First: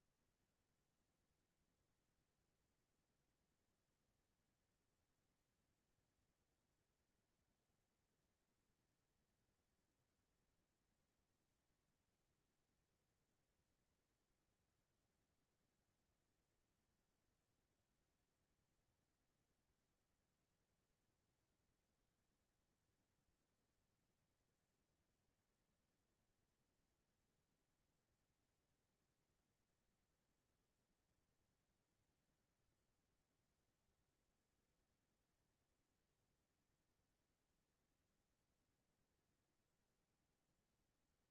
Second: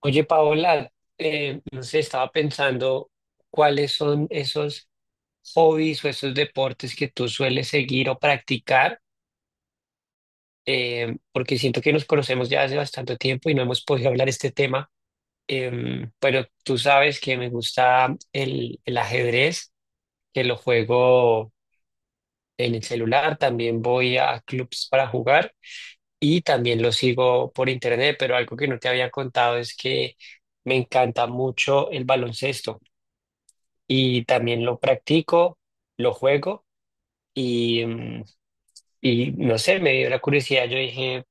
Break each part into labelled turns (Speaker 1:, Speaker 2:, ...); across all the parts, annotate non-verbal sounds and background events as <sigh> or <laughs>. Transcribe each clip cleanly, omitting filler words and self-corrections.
Speaker 1: Oye, Paola, no sé, estaba pensando cuáles son esos hobbies o esos deportes que tú sueles seguir o practicar. Porque siento que nos conocemos ya hace bastante tiempo y no hemos podido hablar este tema. Pero tú sabes que me gusta el ajedrez, que lo juego en el celular, también voy a clubs para jugar y también lo sigo por internet, pero algo que no te había contado es que me encanta mucho el baloncesto. Y también lo practico, lo juego y, mm, y no sé, me dio la curiosidad. Yo dije,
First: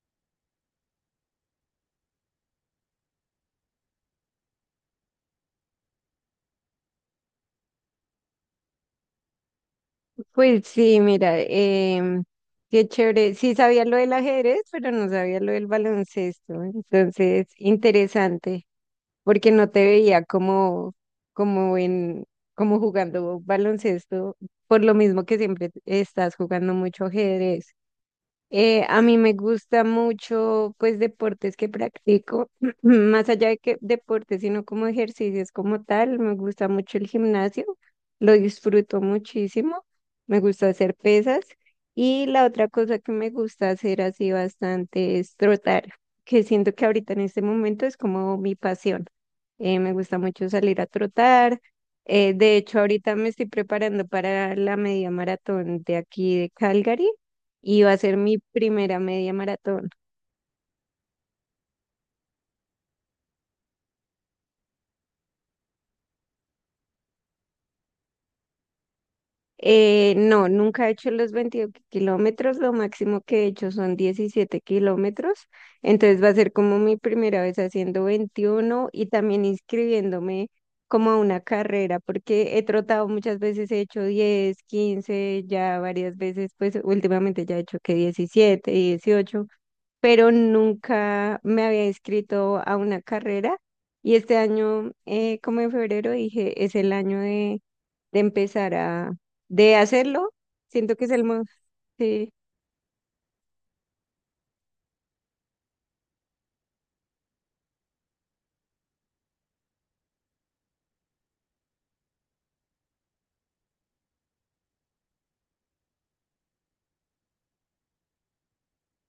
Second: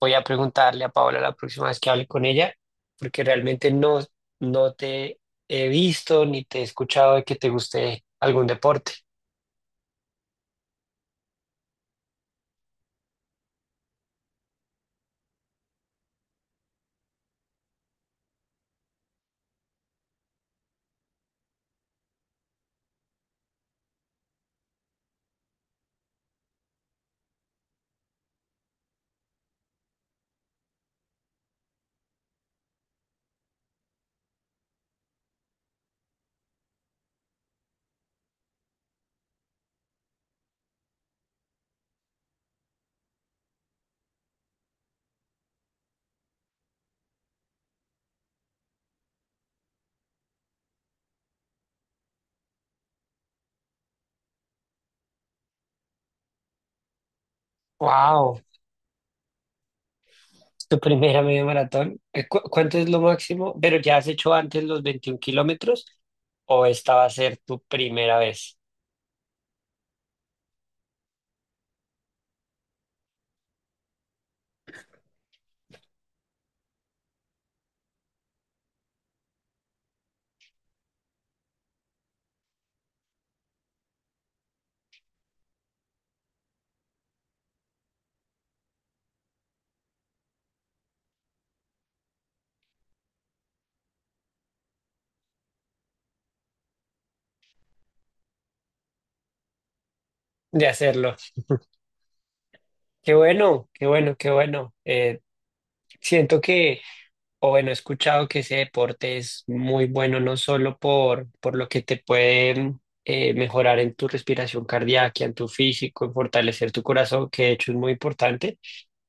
Speaker 1: voy a preguntarle a Paola la próxima vez que hable con ella, porque realmente no te he visto ni te he escuchado de que te guste algún deporte.
Speaker 2: Pues sí, mira, qué chévere. Sí sabía lo del ajedrez, pero no sabía lo del baloncesto. Entonces, interesante, porque no te veía como en, como jugando baloncesto, por lo mismo que siempre estás jugando mucho ajedrez. A mí me gusta mucho, pues, deportes que practico, <clears throat> más allá de que deportes, sino como ejercicios como tal. Me gusta mucho el gimnasio, lo disfruto muchísimo. Me gusta hacer pesas. Y la otra cosa que me gusta hacer así bastante es trotar, que siento que ahorita en este momento es como mi pasión. Me gusta mucho salir a trotar. De hecho, ahorita me estoy preparando para la media maratón de aquí de Calgary y va a ser mi
Speaker 1: Wow,
Speaker 2: primera media maratón.
Speaker 1: tu primera media maratón. ¿Cuánto es lo máximo? ¿Pero ya has hecho antes los 21 kilómetros o esta va a ser tu primera vez
Speaker 2: No, nunca he hecho los 22 kilómetros, lo máximo que he hecho son 17 kilómetros, entonces va a ser como mi primera vez haciendo 21 y también inscribiéndome como a una carrera, porque he trotado muchas veces, he hecho 10 15 ya varias veces, pues últimamente ya he hecho que 17, 18 pero nunca me había inscrito a una carrera y este año, como en febrero, dije, es el año de empezar de hacerlo.
Speaker 1: de
Speaker 2: Siento que es
Speaker 1: hacerlo?
Speaker 2: el mo- Sí.
Speaker 1: Qué bueno, qué bueno, qué bueno. Siento que... O bueno, he escuchado que ese deporte es muy bueno no solo por lo que te puede mejorar en tu respiración cardíaca, en tu físico, en fortalecer tu corazón, que de hecho es muy importante,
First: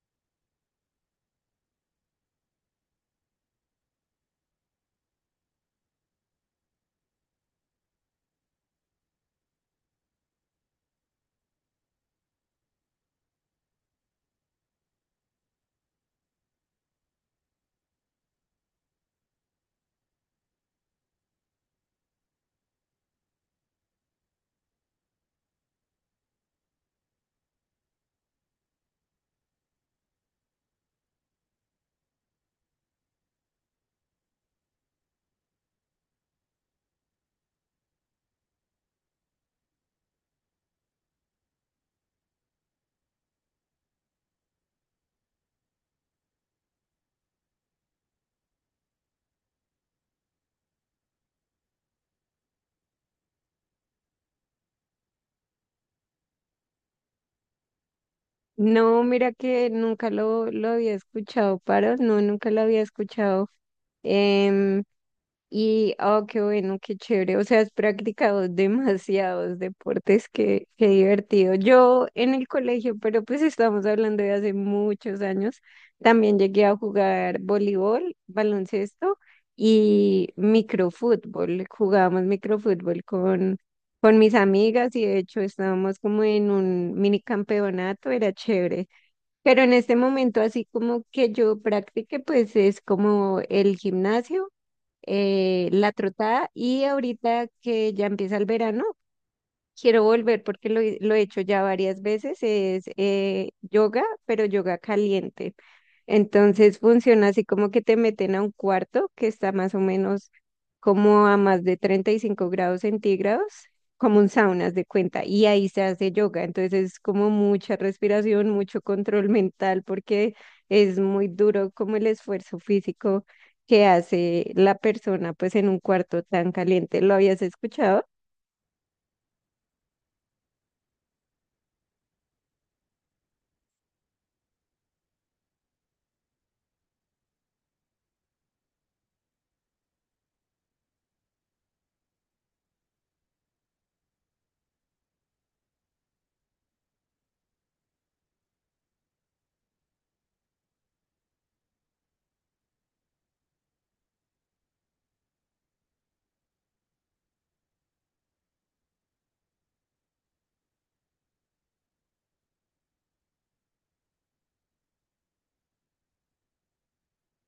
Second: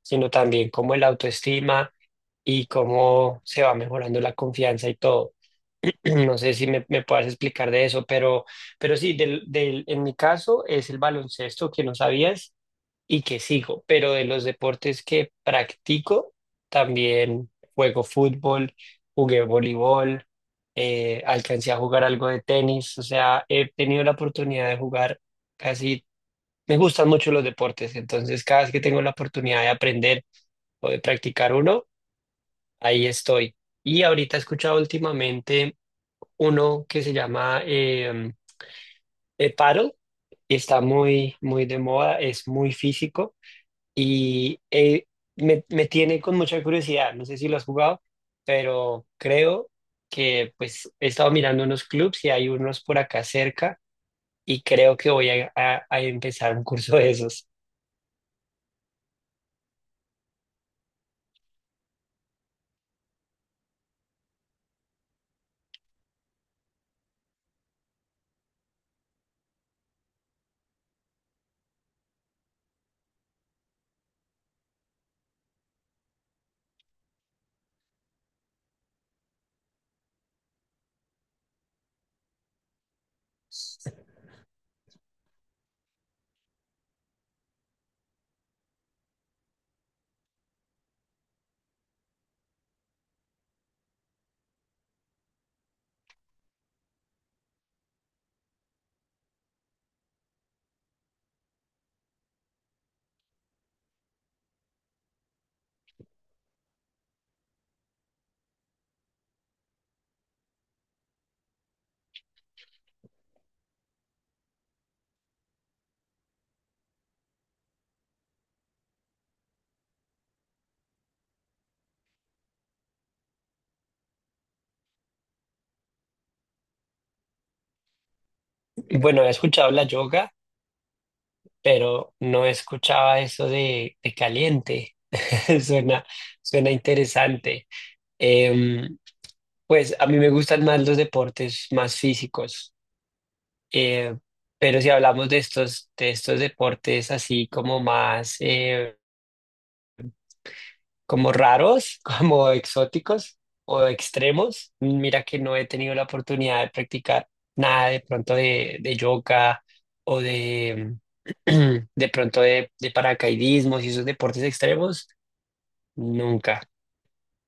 Speaker 1: sino también como el autoestima y cómo se va mejorando la confianza y todo. <clears throat> No sé si me puedas explicar de eso, pero sí, en mi caso es el baloncesto, que no sabías y que sigo, pero de los deportes que practico, también juego fútbol, jugué voleibol, alcancé a jugar algo de tenis, o sea, he tenido la oportunidad de jugar casi, me gustan mucho los deportes, entonces cada vez que tengo la oportunidad de aprender o de practicar uno, ahí estoy. Y ahorita he escuchado últimamente uno que se llama paddle, y está muy de moda, es muy físico. Y eh, Me tiene con mucha curiosidad, no sé si lo has jugado, pero creo que pues he estado mirando unos clubs y hay unos por acá cerca y creo que voy a empezar un curso de esos.
Speaker 2: No, mira que nunca lo había escuchado, Paro, no, nunca lo había escuchado. Em, Y, oh, qué bueno, qué chévere. O sea, has practicado demasiados deportes, qué divertido. Yo en el colegio, pero pues estamos hablando de hace muchos años, también llegué a jugar voleibol, baloncesto y microfútbol. Jugábamos microfútbol con mis amigas y de hecho estábamos como en un mini campeonato, era chévere. Pero en este momento, así como que yo practique, pues es como el gimnasio, la trotada y ahorita que ya empieza el verano, quiero volver porque lo he hecho ya varias veces, es, yoga, pero yoga caliente. Entonces funciona así como que te meten a un cuarto que está más o menos como a más de 35 grados centígrados, como un sauna, haz de cuenta, y ahí se hace yoga. Entonces es como mucha respiración, mucho control <laughs> mental, porque es muy duro como el esfuerzo físico que hace la persona pues en un cuarto tan caliente. ¿Lo habías escuchado?
Speaker 1: Bueno, he escuchado la yoga, pero no escuchaba eso de caliente. <laughs> Suena, suena interesante. Em, pues a mí me gustan más los deportes más físicos. Eh, pero si hablamos de estos deportes así como más, como raros, <laughs> como exóticos o extremos, mira que no he tenido la oportunidad de practicar nada de pronto de yoga o de, <clears throat> de pronto de paracaidismo y esos deportes extremos, nunca.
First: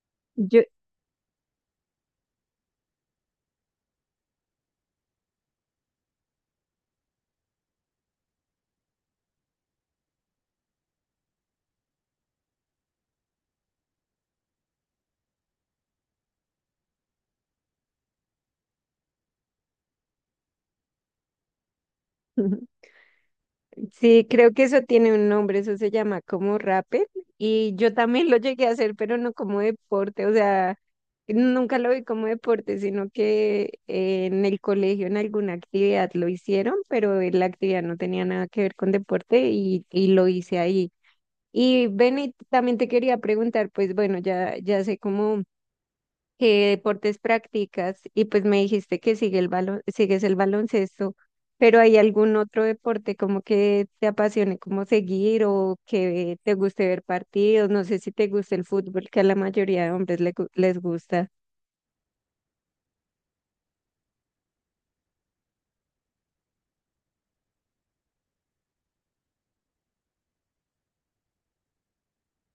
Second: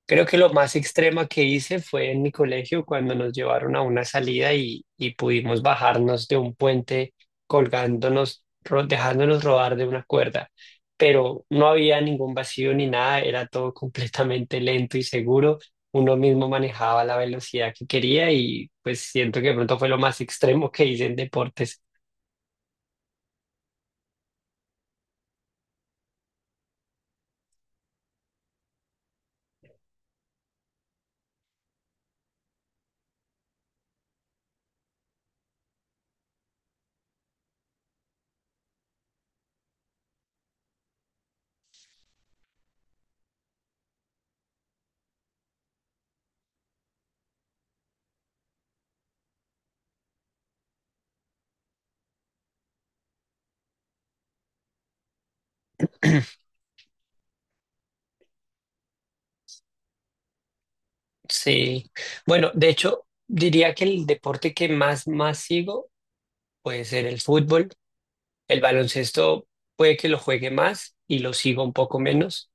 Speaker 1: Creo que lo
Speaker 2: Yo...
Speaker 1: más extrema que hice fue en mi colegio cuando nos llevaron a una salida y pudimos bajarnos de un puente colgándonos, dejándonos rodar de una cuerda, pero no había ningún vacío ni nada, era todo completamente lento y seguro, uno mismo manejaba la velocidad que quería y pues siento que de pronto fue lo más extremo que hice en deportes.
Speaker 2: <laughs> Sí, creo que eso tiene un nombre, eso se llama como rappel y yo también lo llegué a hacer, pero no como deporte, o sea, nunca lo vi como deporte, sino que en el colegio en alguna actividad lo hicieron, pero la actividad no tenía nada que ver con deporte y lo hice ahí. Y Benny, también te quería preguntar, pues bueno, ya, ya sé cómo. ¿Qué deportes practicas? Y pues me dijiste que sigues el baloncesto, pero ¿hay algún otro deporte como que te apasione como seguir o que te guste ver partidos? No sé si te gusta el fútbol, que a la mayoría de hombres les gusta.
Speaker 1: Sí, bueno, de hecho diría que el deporte que más sigo puede ser el fútbol. El baloncesto puede que lo juegue más y lo sigo un poco menos,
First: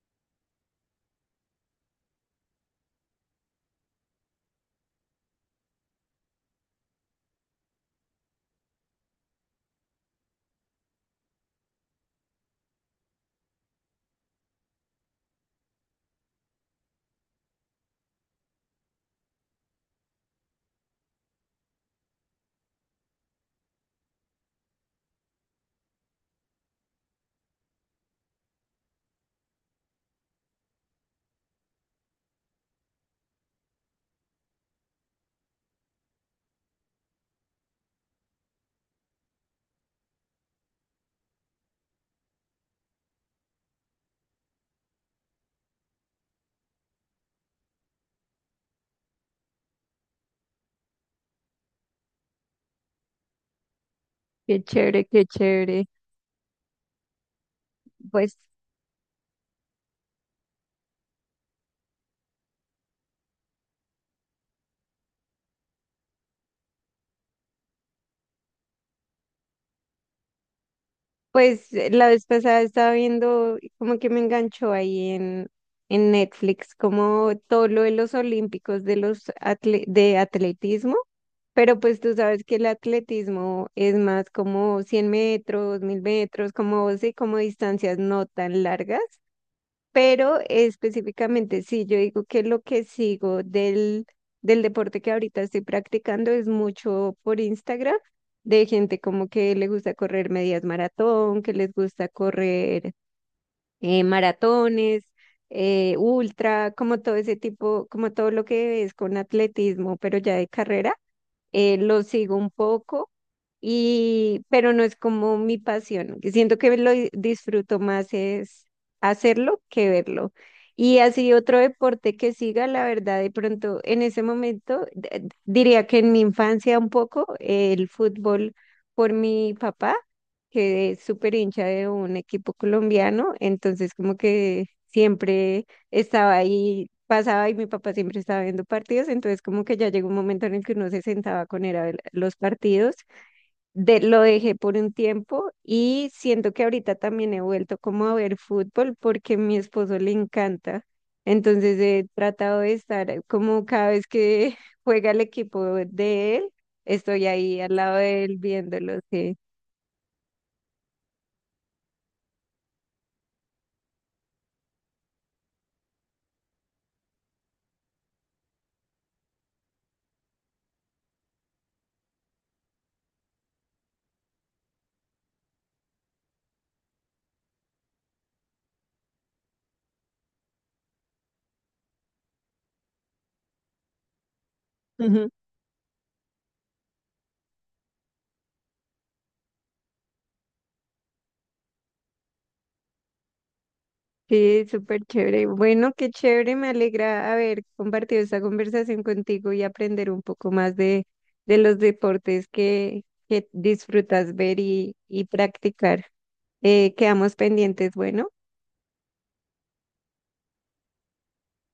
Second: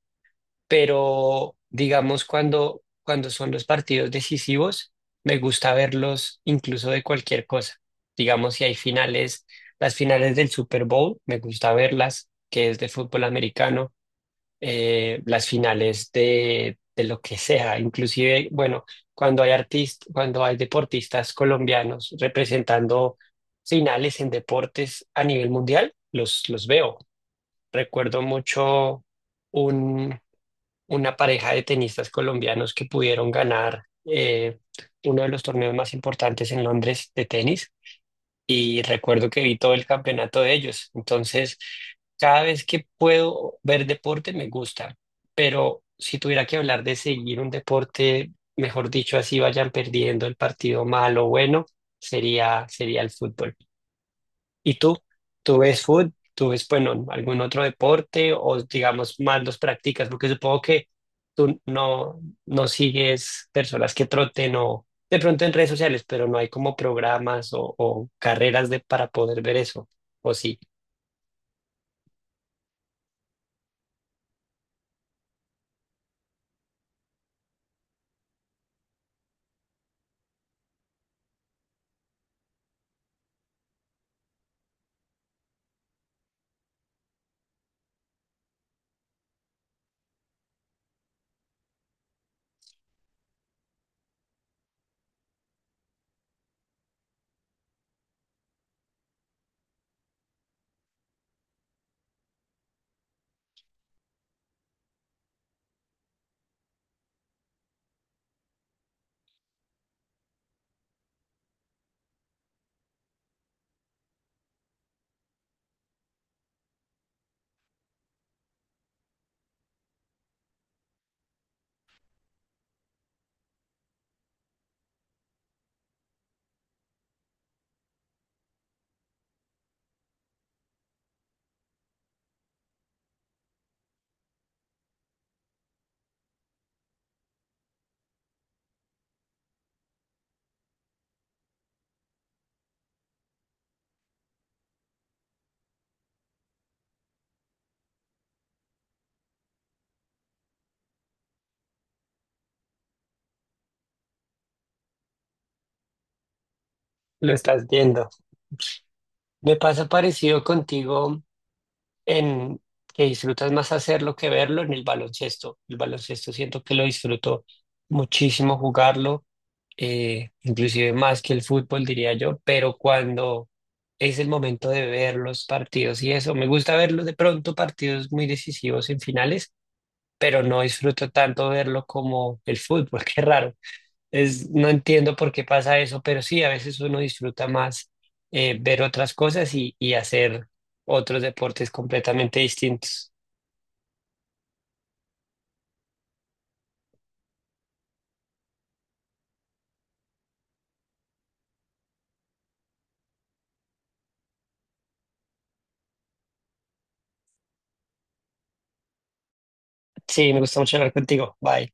Speaker 1: pero digamos cuando son los partidos decisivos, me gusta verlos incluso de cualquier cosa. Digamos, si hay finales, las finales del Super Bowl, me gusta verlas, que es de fútbol americano. Las finales de lo que sea, inclusive, bueno, cuando hay artistas, cuando hay deportistas colombianos representando finales en deportes a nivel mundial, los veo. Recuerdo mucho un, una pareja de tenistas colombianos que pudieron ganar uno de los torneos más importantes en Londres de tenis y recuerdo que vi todo el campeonato de ellos. Entonces, cada vez que puedo ver deporte me gusta, pero si tuviera que hablar de seguir un deporte, mejor dicho, así vayan perdiendo el partido malo o bueno, sería, sería el fútbol.
Speaker 2: Qué
Speaker 1: ¿Y tú?
Speaker 2: chévere, qué
Speaker 1: ¿Tú ves
Speaker 2: chévere.
Speaker 1: fútbol? ¿Tú ves, bueno, algún otro deporte
Speaker 2: Pues,
Speaker 1: o digamos más los practicas? Porque supongo que tú no, no sigues personas que troten o de pronto en redes sociales, pero no hay como programas o carreras de, para poder ver eso. O sí,
Speaker 2: la vez pasada estaba viendo y como que me enganchó ahí en Netflix, como todo lo de los olímpicos de atletismo. Pero pues tú sabes que el atletismo es más como 100 metros, 1000 metros, como, sí, como distancias no tan largas, pero específicamente sí, yo digo que lo que sigo del deporte que ahorita estoy practicando es mucho por Instagram, de gente como que le gusta correr medias maratón, que les gusta correr, maratones, ultra, como todo ese tipo, como todo lo que es con atletismo, pero ya de carrera, lo sigo un poco pero no es como mi pasión. Que Siento que lo disfruto más es hacerlo que verlo. Y así otro deporte que siga, la verdad, de pronto en ese momento, diría que en mi infancia un poco, el fútbol por mi papá, que es súper hincha de un equipo colombiano, entonces como que siempre estaba ahí, pasaba y mi papá siempre estaba viendo partidos, entonces como que ya llegó un momento en el que uno se sentaba con él a ver los partidos lo dejé por un tiempo y siento que ahorita también he vuelto como a ver fútbol porque a mi esposo le encanta. Entonces he tratado de estar como cada vez que <laughs> juega el equipo de él, estoy
Speaker 1: lo
Speaker 2: ahí
Speaker 1: estás
Speaker 2: al lado
Speaker 1: viendo.
Speaker 2: de él viéndolo, sí.
Speaker 1: Me pasa parecido contigo en que disfrutas más hacerlo que verlo en el baloncesto. El baloncesto siento que lo disfruto muchísimo jugarlo, inclusive más que el fútbol, diría yo, pero cuando es el momento de ver los partidos y eso, me gusta verlos de pronto partidos muy decisivos en finales, pero no disfruto tanto verlo como el fútbol, <laughs> qué raro. Es, no entiendo
Speaker 2: Ujú.
Speaker 1: por qué pasa eso, pero sí, a veces uno disfruta más ver otras cosas y hacer otros deportes completamente distintos.
Speaker 2: Sí, súper chévere. Bueno, qué chévere, me alegra haber compartido esta conversación contigo y aprender un poco más de los deportes que disfrutas ver y practicar. Quedamos pendientes, bueno.
Speaker 1: Sí, me gusta mucho hablar contigo. Bye.